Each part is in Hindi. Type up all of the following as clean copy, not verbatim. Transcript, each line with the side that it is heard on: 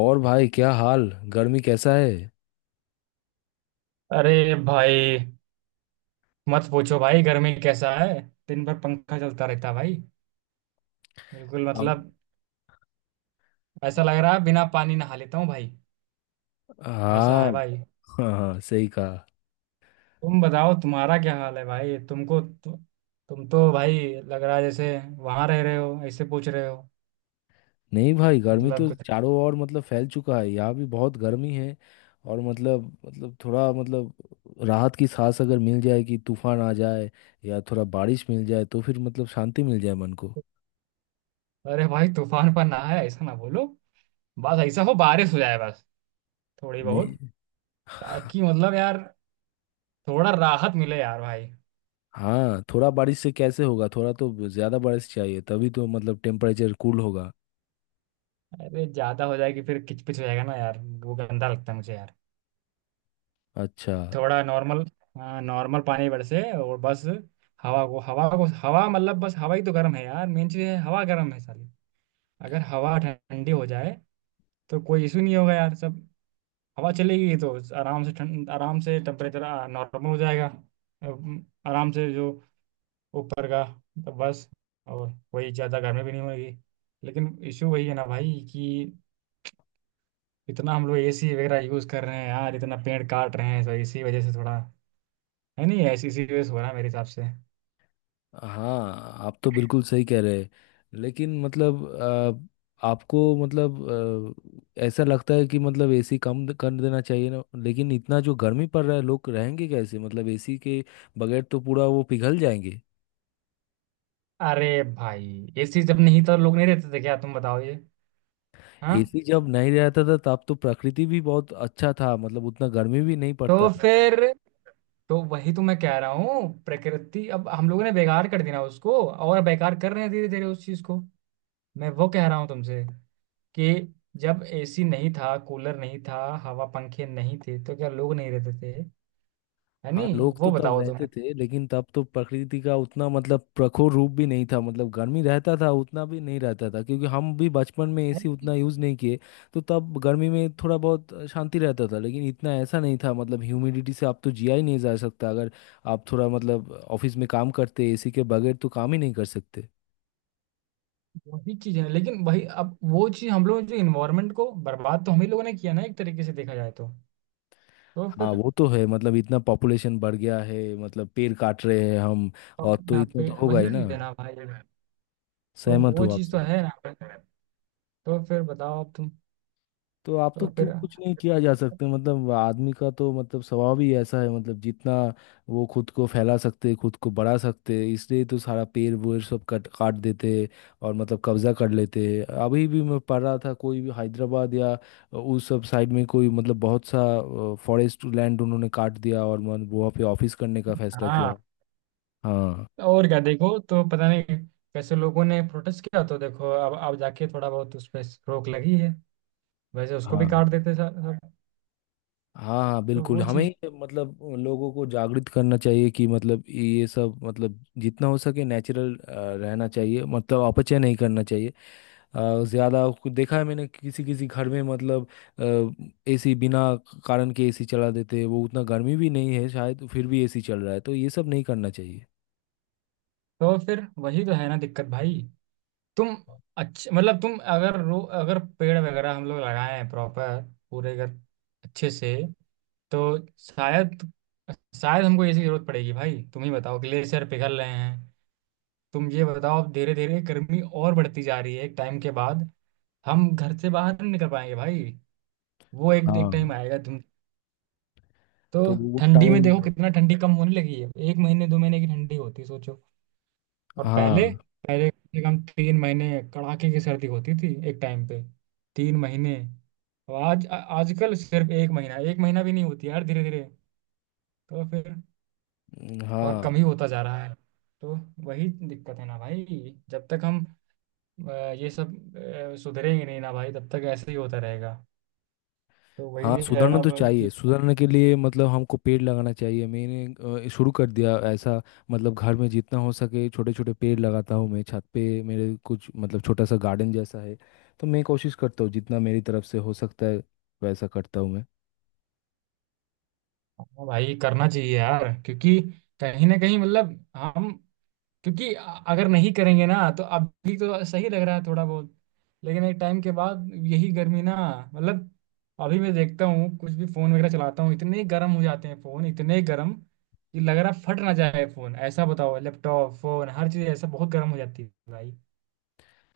left: और भाई क्या हाल। गर्मी कैसा है।
right: अरे भाई मत पूछो भाई, गर्मी कैसा है। दिन भर पंखा चलता रहता है भाई। बिल्कुल
left: हाँ।
right: मतलब ऐसा लग रहा है, बिना पानी नहा लेता हूँ भाई। ऐसा है
left: हाँ।
right: भाई।
left: हाँ। हाँ, सही कहा।
right: तुम बताओ तुम्हारा क्या हाल है भाई। तुम तो भाई लग रहा है जैसे वहां रह रहे हो, ऐसे पूछ रहे हो।
left: नहीं भाई, गर्मी
right: मतलब
left: तो
right: कुछ।
left: चारों ओर मतलब फैल चुका है, यहाँ भी बहुत गर्मी है। और मतलब थोड़ा मतलब राहत की सांस अगर मिल जाए कि तूफान आ जाए या थोड़ा बारिश मिल जाए तो फिर मतलब शांति मिल जाए मन को।
right: अरे भाई तूफान पर ना है, ऐसा ना बोलो। बस ऐसा हो बारिश हो जाए, बस थोड़ी बहुत।
left: नहीं।
right: ताकि मतलब यार थोड़ा राहत मिले यार भाई।
left: हाँ, थोड़ा बारिश से कैसे होगा? थोड़ा तो ज्यादा बारिश चाहिए, तभी तो मतलब टेम्परेचर कूल होगा।
right: अरे ज्यादा हो जाएगी फिर किचपिच हो जाएगा ना यार, वो गंदा लगता है मुझे यार।
left: अच्छा।
right: थोड़ा नॉर्मल, हाँ नॉर्मल पानी बरसे और बस। हवा मतलब बस हवा ही तो गर्म है यार, मेन चीज़ है, हवा गर्म है साली। अगर हवा ठंडी हो जाए तो कोई इशू नहीं होगा यार। सब हवा चलेगी तो आराम से ठंड, आराम से टेम्परेचर नॉर्मल हो जाएगा। आराम से जो ऊपर का, तो बस, और वही ज़्यादा गर्मी भी नहीं होगी। लेकिन इशू वही है ना भाई कि इतना हम लोग एसी वगैरह यूज़ कर रहे हैं यार, इतना पेड़ काट रहे हैं, तो इसी वजह से थोड़ा है नहीं, ऐसी सीरियस हो रहा है मेरे हिसाब से।
left: हाँ, आप तो बिल्कुल सही कह रहे हैं। लेकिन मतलब आपको मतलब ऐसा लगता है कि मतलब एसी कम कर देना चाहिए ना। लेकिन इतना जो गर्मी पड़ रहा है, लोग रहेंगे कैसे? मतलब एसी के बगैर तो पूरा वो पिघल जाएंगे।
right: अरे भाई ऐसी जब नहीं तो लोग नहीं रहते थे क्या? तुम बताओ ये। हाँ।
left: एसी जब नहीं रहता था तब तो प्रकृति भी बहुत अच्छा था, मतलब उतना गर्मी भी नहीं पड़ता
right: तो
left: था।
right: फिर तो वही तो मैं कह रहा हूँ, प्रकृति अब हम लोगों ने बेकार कर दिया ना उसको, और बेकार कर रहे हैं धीरे धीरे उस चीज को। मैं वो कह रहा हूँ तुमसे कि जब एसी नहीं था, कूलर नहीं था, हवा पंखे नहीं थे तो क्या लोग नहीं रहते थे? है
left: हाँ,
right: नहीं,
left: लोग तो
right: वो
left: तब
right: बताओ तुम।
left: रहते थे लेकिन तब तो प्रकृति का उतना मतलब प्रखर रूप भी नहीं था। मतलब गर्मी रहता था उतना भी नहीं रहता था, क्योंकि हम भी बचपन में एसी
right: अरे,
left: उतना यूज़ नहीं किए। तो तब गर्मी में थोड़ा बहुत शांति रहता था, लेकिन इतना ऐसा नहीं था। मतलब ह्यूमिडिटी से आप तो जिया ही नहीं जा सकता, अगर आप थोड़ा मतलब ऑफिस में काम करते एसी के बगैर तो काम ही नहीं कर सकते।
right: वही चीज है, लेकिन वही अब वो चीज हम लोग जो इन्वायरमेंट को बर्बाद तो हम ही लोगों ने किया ना, एक तरीके से देखा जाए तो। तो
left: हाँ,
right: फिर
left: वो तो है। मतलब इतना पॉपुलेशन बढ़ गया है, मतलब पेड़ काट रहे हैं हम, और
right: अपने
left: तो
right: आप
left: इतना
right: पे
left: तो होगा ही
right: वही
left: ना।
right: चीज है ना भाई। तो
left: सहमत
right: वो
left: हूँ
right: चीज
left: आपसे।
right: तो है ना भाई। तो फिर बताओ अब तुम।
left: तो आप तो
right: तो
left: क्यों
right: फिर?
left: कुछ नहीं किया जा सकते? मतलब आदमी का तो मतलब स्वभाव ही ऐसा है, मतलब जितना वो खुद को फैला सकते, खुद को बढ़ा सकते, इसलिए तो सारा पेड़ वेड़ सब कट काट देते और मतलब कब्जा कर लेते। अभी भी मैं पढ़ रहा था, कोई भी हैदराबाद या उस सब साइड में कोई मतलब बहुत सा फॉरेस्ट लैंड उन्होंने काट दिया और मन वहाँ पे ऑफिस करने का फैसला किया।
right: हाँ,
left: हाँ।
right: और क्या, देखो तो पता नहीं कैसे लोगों ने प्रोटेस्ट किया, तो देखो अब जाके थोड़ा बहुत उस पर रोक लगी है, वैसे उसको भी
left: हाँ।
right: काट देते सब सब।
left: हाँ। हाँ,
right: तो
left: बिल्कुल।
right: वो चीज।
left: हमें मतलब लोगों को जागृत करना चाहिए कि मतलब ये सब मतलब जितना हो सके नेचुरल रहना चाहिए, मतलब अपचय नहीं करना चाहिए। ज़्यादा कुछ देखा है मैंने, किसी किसी घर में मतलब एसी बिना कारण के एसी चला देते हैं। वो उतना गर्मी भी नहीं है शायद, तो फिर भी एसी चल रहा है, तो ये सब नहीं करना चाहिए।
right: तो फिर वही तो है ना दिक्कत भाई। तुम अच्छे, मतलब तुम अगर रो अगर पेड़ वगैरह हम लोग लगाए हैं प्रॉपर, पूरे घर अच्छे से, तो शायद, शायद हमको ऐसी जरूरत पड़ेगी भाई। तुम ही बताओ ग्लेशियर पिघल रहे हैं, तुम ये बताओ, अब धीरे धीरे गर्मी और बढ़ती जा रही है, एक टाइम के बाद हम घर से बाहर नहीं निकल पाएंगे भाई। वो एक एक टाइम
left: हाँ।
right: आएगा, तुम।
left: तो
right: तो
left: वो
right: ठंडी में
left: टाइम।
right: देखो कितना ठंडी कम होने लगी है, 1 महीने 2 महीने की ठंडी होती है, सोचो। और
left: हाँ।
right: पहले, पहले कम से कम 3 महीने कड़ाके की सर्दी होती थी एक टाइम पे, 3 महीने। और आज आजकल सिर्फ 1 महीना 1 महीना भी नहीं होती यार, धीरे धीरे तो फिर और
left: हाँ।
right: कम ही होता जा रहा है। तो वही दिक्कत है ना भाई, जब तक हम अ, ये सब सुधरेंगे नहीं ना भाई, तब तक ऐसे ही होता रहेगा। तो
left: हाँ,
right: वही है
left: सुधरना
right: ना
left: तो
right: भाई कि,
left: चाहिए। सुधरने के लिए मतलब हमको पेड़ लगाना चाहिए। मैंने शुरू कर दिया ऐसा। मतलब घर में जितना हो सके छोटे छोटे पेड़ लगाता हूँ मैं। छत पे मेरे कुछ मतलब छोटा सा गार्डन जैसा है। तो मैं कोशिश करता हूँ जितना मेरी तरफ से हो सकता है, वैसा करता हूँ मैं।
right: हाँ भाई करना चाहिए यार, क्योंकि कहीं ना कहीं मतलब हम, क्योंकि अगर नहीं करेंगे ना तो अभी तो सही लग रहा है थोड़ा बहुत, लेकिन एक टाइम के बाद यही गर्मी ना, मतलब अभी मैं देखता हूँ कुछ भी फोन वगैरह चलाता हूँ इतने गर्म हो जाते हैं, फोन इतने गर्म कि लग रहा फट ना जाए फोन, ऐसा। बताओ लैपटॉप, फोन हर चीज ऐसा बहुत गर्म हो जाती है भाई।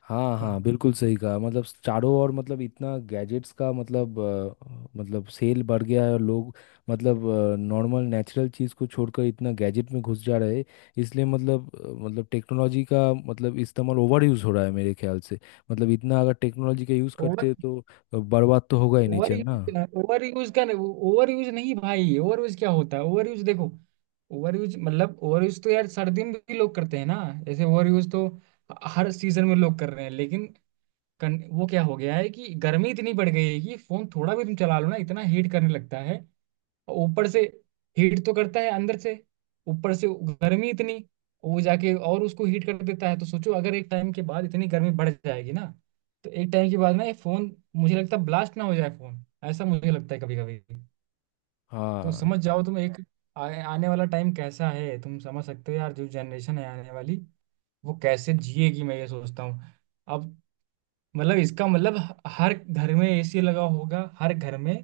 left: हाँ
right: तुम
left: हाँ, बिल्कुल सही कहा। मतलब चारों ओर मतलब इतना गैजेट्स का मतलब मतलब सेल बढ़ गया है, और लोग मतलब नॉर्मल नेचुरल चीज़ को छोड़कर इतना गैजेट में घुस जा रहे हैं। इसलिए मतलब मतलब टेक्नोलॉजी का मतलब इस्तेमाल ओवर यूज़ हो रहा है मेरे ख्याल से। मतलब इतना अगर टेक्नोलॉजी का यूज़
right: ओवर,
left: करते हैं, तो बर्बाद तो होगा ही
right: ओवर
left: नेचर ना।
right: यूज, ओवर यूज का। ओवर यूज नहीं भाई, ओवर यूज क्या होता है? ओवर यूज देखो, ओवर यूज मतलब ओवर यूज तो यार सर्दी में भी लोग करते हैं ना, ऐसे ओवर यूज तो हर सीजन में लोग कर रहे हैं, लेकिन वो क्या हो गया है कि गर्मी इतनी बढ़ गई है कि फोन थोड़ा भी तुम चला लो ना इतना हीट करने लगता है, और ऊपर से हीट तो करता है अंदर से, ऊपर से गर्मी इतनी वो जाके और उसको हीट कर देता है। तो सोचो अगर एक टाइम के बाद इतनी गर्मी बढ़ जाएगी ना, तो एक टाइम के बाद ना ये फोन मुझे लगता है ब्लास्ट ना हो जाए फोन, ऐसा मुझे लगता है कभी कभी। तो
left: हाँ।
right: समझ जाओ तुम एक, आ, आने वाला टाइम कैसा है तुम समझ सकते हो यार, जो जनरेशन है आने वाली, वो कैसे जिएगी मैं ये सोचता हूँ। अब मतलब इसका मतलब हर घर में एसी लगा होगा, हर घर में,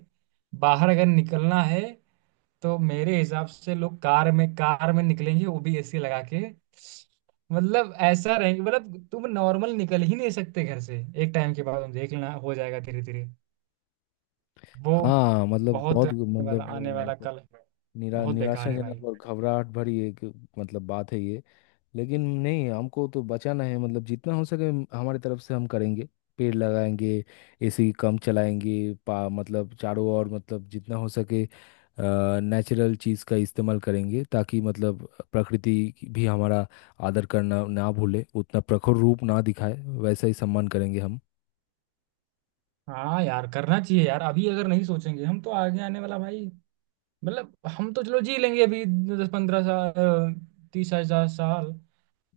right: बाहर अगर निकलना है तो मेरे हिसाब से लोग कार में निकलेंगे, वो भी एसी लगा के। मतलब ऐसा रहेंगे, मतलब तुम नॉर्मल निकल ही नहीं सकते घर से। एक टाइम के बाद देखना, हो जाएगा धीरे धीरे वो।
left: हाँ, मतलब
right: बहुत
left: बहुत
right: आने वाला
left: मतलब
right: आने वाला
left: मतलब
right: कल
left: निरा
right: बहुत बेकार है भाई।
left: निराशाजनक और घबराहट भरी एक मतलब बात है ये। लेकिन नहीं, हमको तो बचाना है। मतलब जितना हो सके हमारी तरफ से हम करेंगे, पेड़ लगाएंगे, एसी कम चलाएंगे, पा मतलब चारों ओर मतलब जितना हो सके नेचुरल चीज़ का इस्तेमाल करेंगे, ताकि मतलब प्रकृति की भी हमारा आदर करना ना भूले, उतना प्रखर रूप ना दिखाए। वैसा ही सम्मान करेंगे हम।
right: हाँ यार करना चाहिए यार, अभी अगर नहीं सोचेंगे हम तो आगे आने वाला भाई, मतलब हम तो चलो जी लेंगे अभी, 10-15 साल, 30,000 साल।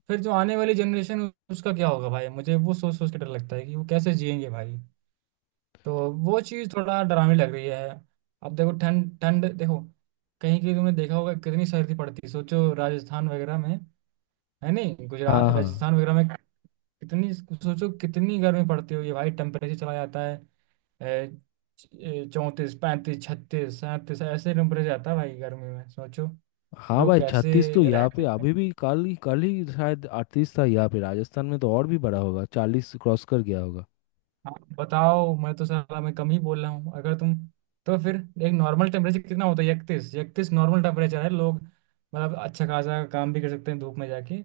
right: फिर जो आने वाली जनरेशन, उसका क्या होगा भाई, मुझे वो सोच सोच के डर लगता है कि वो कैसे जिएंगे भाई। तो वो चीज़ थोड़ा डरावनी लग रही है। अब देखो ठंड, ठंड देखो कहीं कहीं तुमने देखा होगा कितनी सर्दी पड़ती है, सोचो राजस्थान वगैरह में, है नहीं,
left: हाँ।
right: गुजरात,
left: हाँ।
right: राजस्थान वगैरह में कितनी, सोचो कितनी गर्मी पड़ती होगी भाई, टेम्परेचर चला जाता है 34 35 36 37, ऐसे नंबर जाता है भाई गर्मी में, सोचो।
left: हाँ
right: लोग
left: भाई,
right: कैसे
left: 36 तो यहाँ
right: रहते
left: पे
right: हैं
left: अभी भी, कल ही शायद 38 था यहाँ पे। राजस्थान में तो और भी बड़ा होगा, 40 क्रॉस कर गया होगा।
right: आप बताओ, मैं तो साला मैं कम ही बोल रहा हूँ, अगर तुम, तो फिर। एक नॉर्मल टेम्परेचर कितना होता है, इकतीस, इकतीस नॉर्मल टेम्परेचर है, लोग मतलब अच्छा खासा काम भी कर सकते हैं धूप में जाके।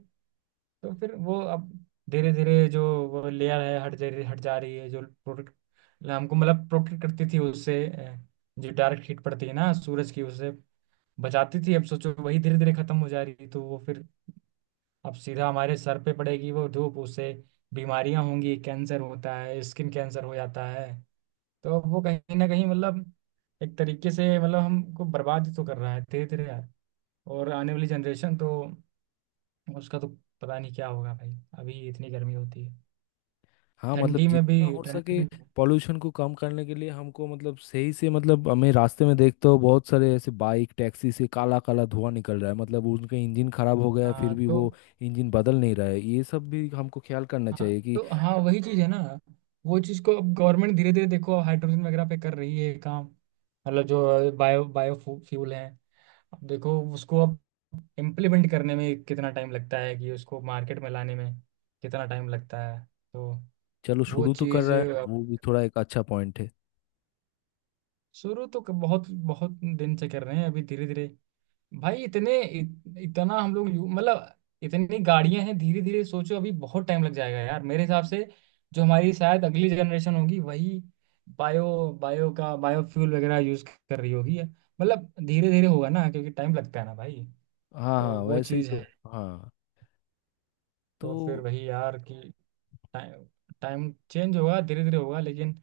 right: तो फिर वो अब धीरे धीरे जो वो लेयर है हट जा रही है जो प्रोटेक्ट हमको, मतलब प्रोटेक्ट करती थी उससे, जो डायरेक्ट हीट पड़ती है ना सूरज की, उससे बचाती थी, अब सोचो वही धीरे धीरे खत्म हो जा रही थी तो वो फिर अब सीधा हमारे सर पे पड़ेगी वो धूप, उससे बीमारियां होंगी, कैंसर होता है, स्किन कैंसर हो जाता है। तो अब वो कहीं ना कहीं मतलब एक तरीके से मतलब हमको बर्बाद ही तो कर रहा है धीरे धीरे यार। और आने वाली जनरेशन तो, उसका तो पता नहीं क्या होगा भाई, अभी इतनी गर्मी होती है,
left: हाँ, मतलब
right: ठंडी में भी
left: जितना हो
right: ठंडी
left: सके
right: में
left: पॉल्यूशन को कम करने के लिए हमको मतलब सही से। मतलब हमें रास्ते में देखते हो, बहुत सारे ऐसे बाइक टैक्सी से काला काला धुआं निकल रहा है। मतलब उनका इंजन खराब हो गया है, फिर
right: हाँ
left: भी
right: तो
left: वो इंजन बदल नहीं रहा है। ये सब भी हमको ख्याल करना
right: हाँ
left: चाहिए कि।
right: तो हाँ वही चीज है ना, वो चीज को अब गवर्नमेंट धीरे धीरे देखो हाइड्रोजन वगैरह पे कर रही है काम, मतलब जो बायो बायो फ्यूल है। अब देखो उसको अब इम्प्लीमेंट करने में कितना टाइम लगता है, कि उसको मार्केट में लाने में कितना टाइम लगता है, तो
left: चलो,
right: वो
left: शुरू तो कर
right: चीज।
left: रहा है ना वो भी, थोड़ा एक अच्छा पॉइंट है।
right: शुरू तो बहुत बहुत दिन से कर रहे हैं, अभी धीरे धीरे भाई इतने इतना हम लोग मतलब, इतनी गाड़ियां हैं, धीरे धीरे सोचो अभी बहुत टाइम लग जाएगा यार मेरे हिसाब से। जो हमारी शायद अगली जनरेशन होगी, वही बायो बायो का बायो फ्यूल वगैरह यूज कर रही होगी, मतलब धीरे धीरे होगा ना, क्योंकि टाइम लगता है ना भाई।
left: हाँ
right: तो
left: हाँ,
right: वो
left: वैसे ही
right: चीज़
left: तो।
right: है।
left: हाँ। तो
right: तो फिर वही यार कि टाइम, टाइम चेंज होगा, धीरे धीरे होगा, लेकिन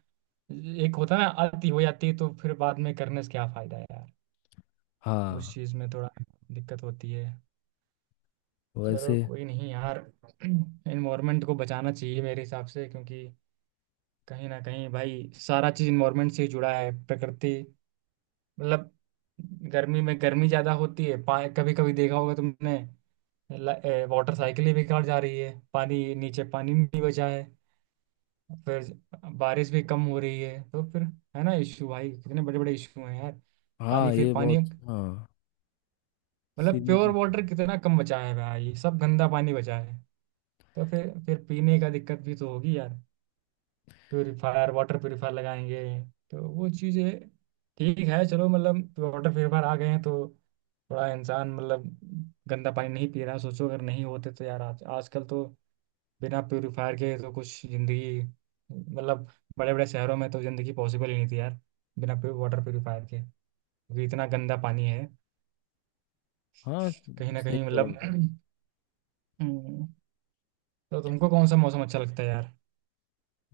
right: एक होता है ना आती हो जाती है तो फिर बाद में करने से क्या फायदा है यार। उस
left: हाँ।
right: चीज़ में थोड़ा दिक्कत होती है। चलो
left: वैसे।
right: कोई नहीं यार, इन्वायरमेंट को बचाना चाहिए मेरे हिसाब से, क्योंकि कहीं ना कहीं भाई सारा चीज इन्वायरमेंट से ही जुड़ा है। प्रकृति मतलब, गर्मी में गर्मी ज्यादा होती है पा, कभी कभी देखा होगा तुमने, वाटर साइकिल ही बेकार जा रही है, पानी नीचे पानी नहीं बचा है, फिर बारिश भी कम हो रही है, तो फिर है ना इशू भाई, कितने बड़े बड़े इशू हैं यार। पानी,
left: हाँ,
right: फिर
left: ये
right: पानी
left: बहुत। हाँ।
right: मतलब
left: सीरियस।
right: प्योर वाटर कितना कम बचा है भाई, सब गंदा पानी बचा है। तो फिर पीने का दिक्कत भी तो होगी यार, प्योरीफायर, वाटर प्योरीफायर लगाएंगे तो वो चीज़ें ठीक है। चलो मतलब वाटर प्योरीफायर आ गए हैं तो थोड़ा इंसान मतलब गंदा पानी नहीं पी रहा, सोचो अगर नहीं होते तो यार, आज आजकल तो बिना प्योरीफायर के तो कुछ ज़िंदगी, मतलब बड़े बड़े शहरों में तो ज़िंदगी पॉसिबल ही नहीं थी यार बिना वाटर प्योरीफायर के, क्योंकि इतना गंदा पानी है।
left: हाँ,
right: कहीं ना
left: सही
right: कहीं
left: बोला
right: मतलब
left: आपने।
right: हम्म, तो तुमको कौन सा मौसम अच्छा लगता है यार?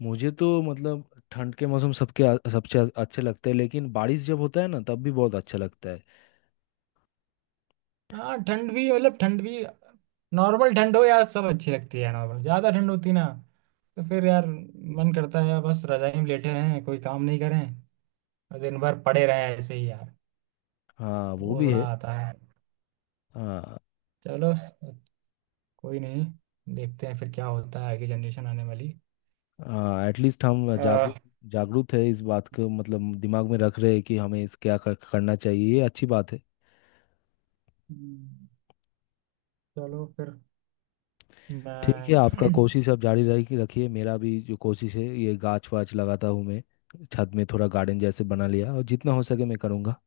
left: मुझे तो मतलब ठंड के मौसम अच्छे लगते हैं, लेकिन बारिश जब होता है ना तब भी बहुत अच्छा लगता है।
right: हाँ, ठंड भी मतलब ठंड भी नॉर्मल ठंड हो यार सब अच्छी लगती है, नॉर्मल ज़्यादा ठंड होती ना, तो फिर यार मन करता है बस रजाई में लेटे रहें, कोई काम नहीं करें, और दिन भर पड़े रहें ऐसे ही यार।
left: हाँ,
right: तो
left: वो
right: वो
left: भी
right: थोड़ा
left: है।
right: आता है।
left: हाँ।
right: चलो स- कोई नहीं, देखते हैं फिर क्या होता है आगे जनरेशन आने वाली।
left: हाँ, एटलीस्ट हम
right: अह,
left: जागरूक जागरूक है इस बात को, मतलब दिमाग में रख रहे हैं कि हमें इस करना चाहिए। ये अच्छी बात है।
right: हम्म, चलो फिर
left: ठीक है, आपका
right: मैं।
left: कोशिश आप जारी रखी रखिए। मेरा भी जो कोशिश है, ये गाछ वाछ लगाता हूँ मैं। छत में थोड़ा गार्डन जैसे बना लिया, और जितना हो सके मैं करूँगा।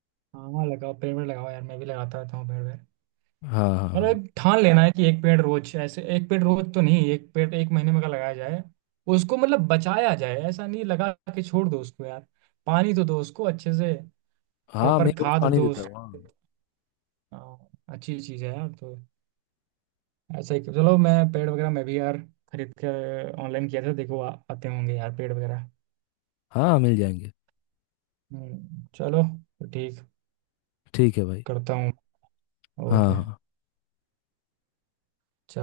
right: हाँ, लगाओ पेड़ वेड़ लगाओ यार, मैं भी लगाता रहता हूँ पेड़ वेड़।
left: हाँ। हाँ।
right: मतलब
left: हाँ।
right: एक ठान लेना है कि एक पेड़ रोज, ऐसे एक पेड़ रोज तो नहीं, एक पेड़ 1 महीने में का लगाया जाए, उसको मतलब बचाया जाए, ऐसा नहीं लगा के छोड़ दो उसको यार, पानी तो दो उसको अच्छे से,
left: हाँ, मैं
right: प्रॉपर
left: रोज़
right: खाद
left: पानी
right: दो
left: देता हूँ।
right: उसको।
left: हाँ।
right: हाँ, अच्छी चीज है यार। तो ऐसा ही चलो, मैं पेड़ वगैरह मैं भी यार खरीद कर ऑनलाइन किया था, देखो आते होंगे यार पेड़ वगैरह।
left: हाँ, मिल जाएंगे।
right: चलो तो ठीक,
left: ठीक है भाई।
right: करता हूँ।
left: हाँ।
right: ओके।
left: हाँ।
right: चलो।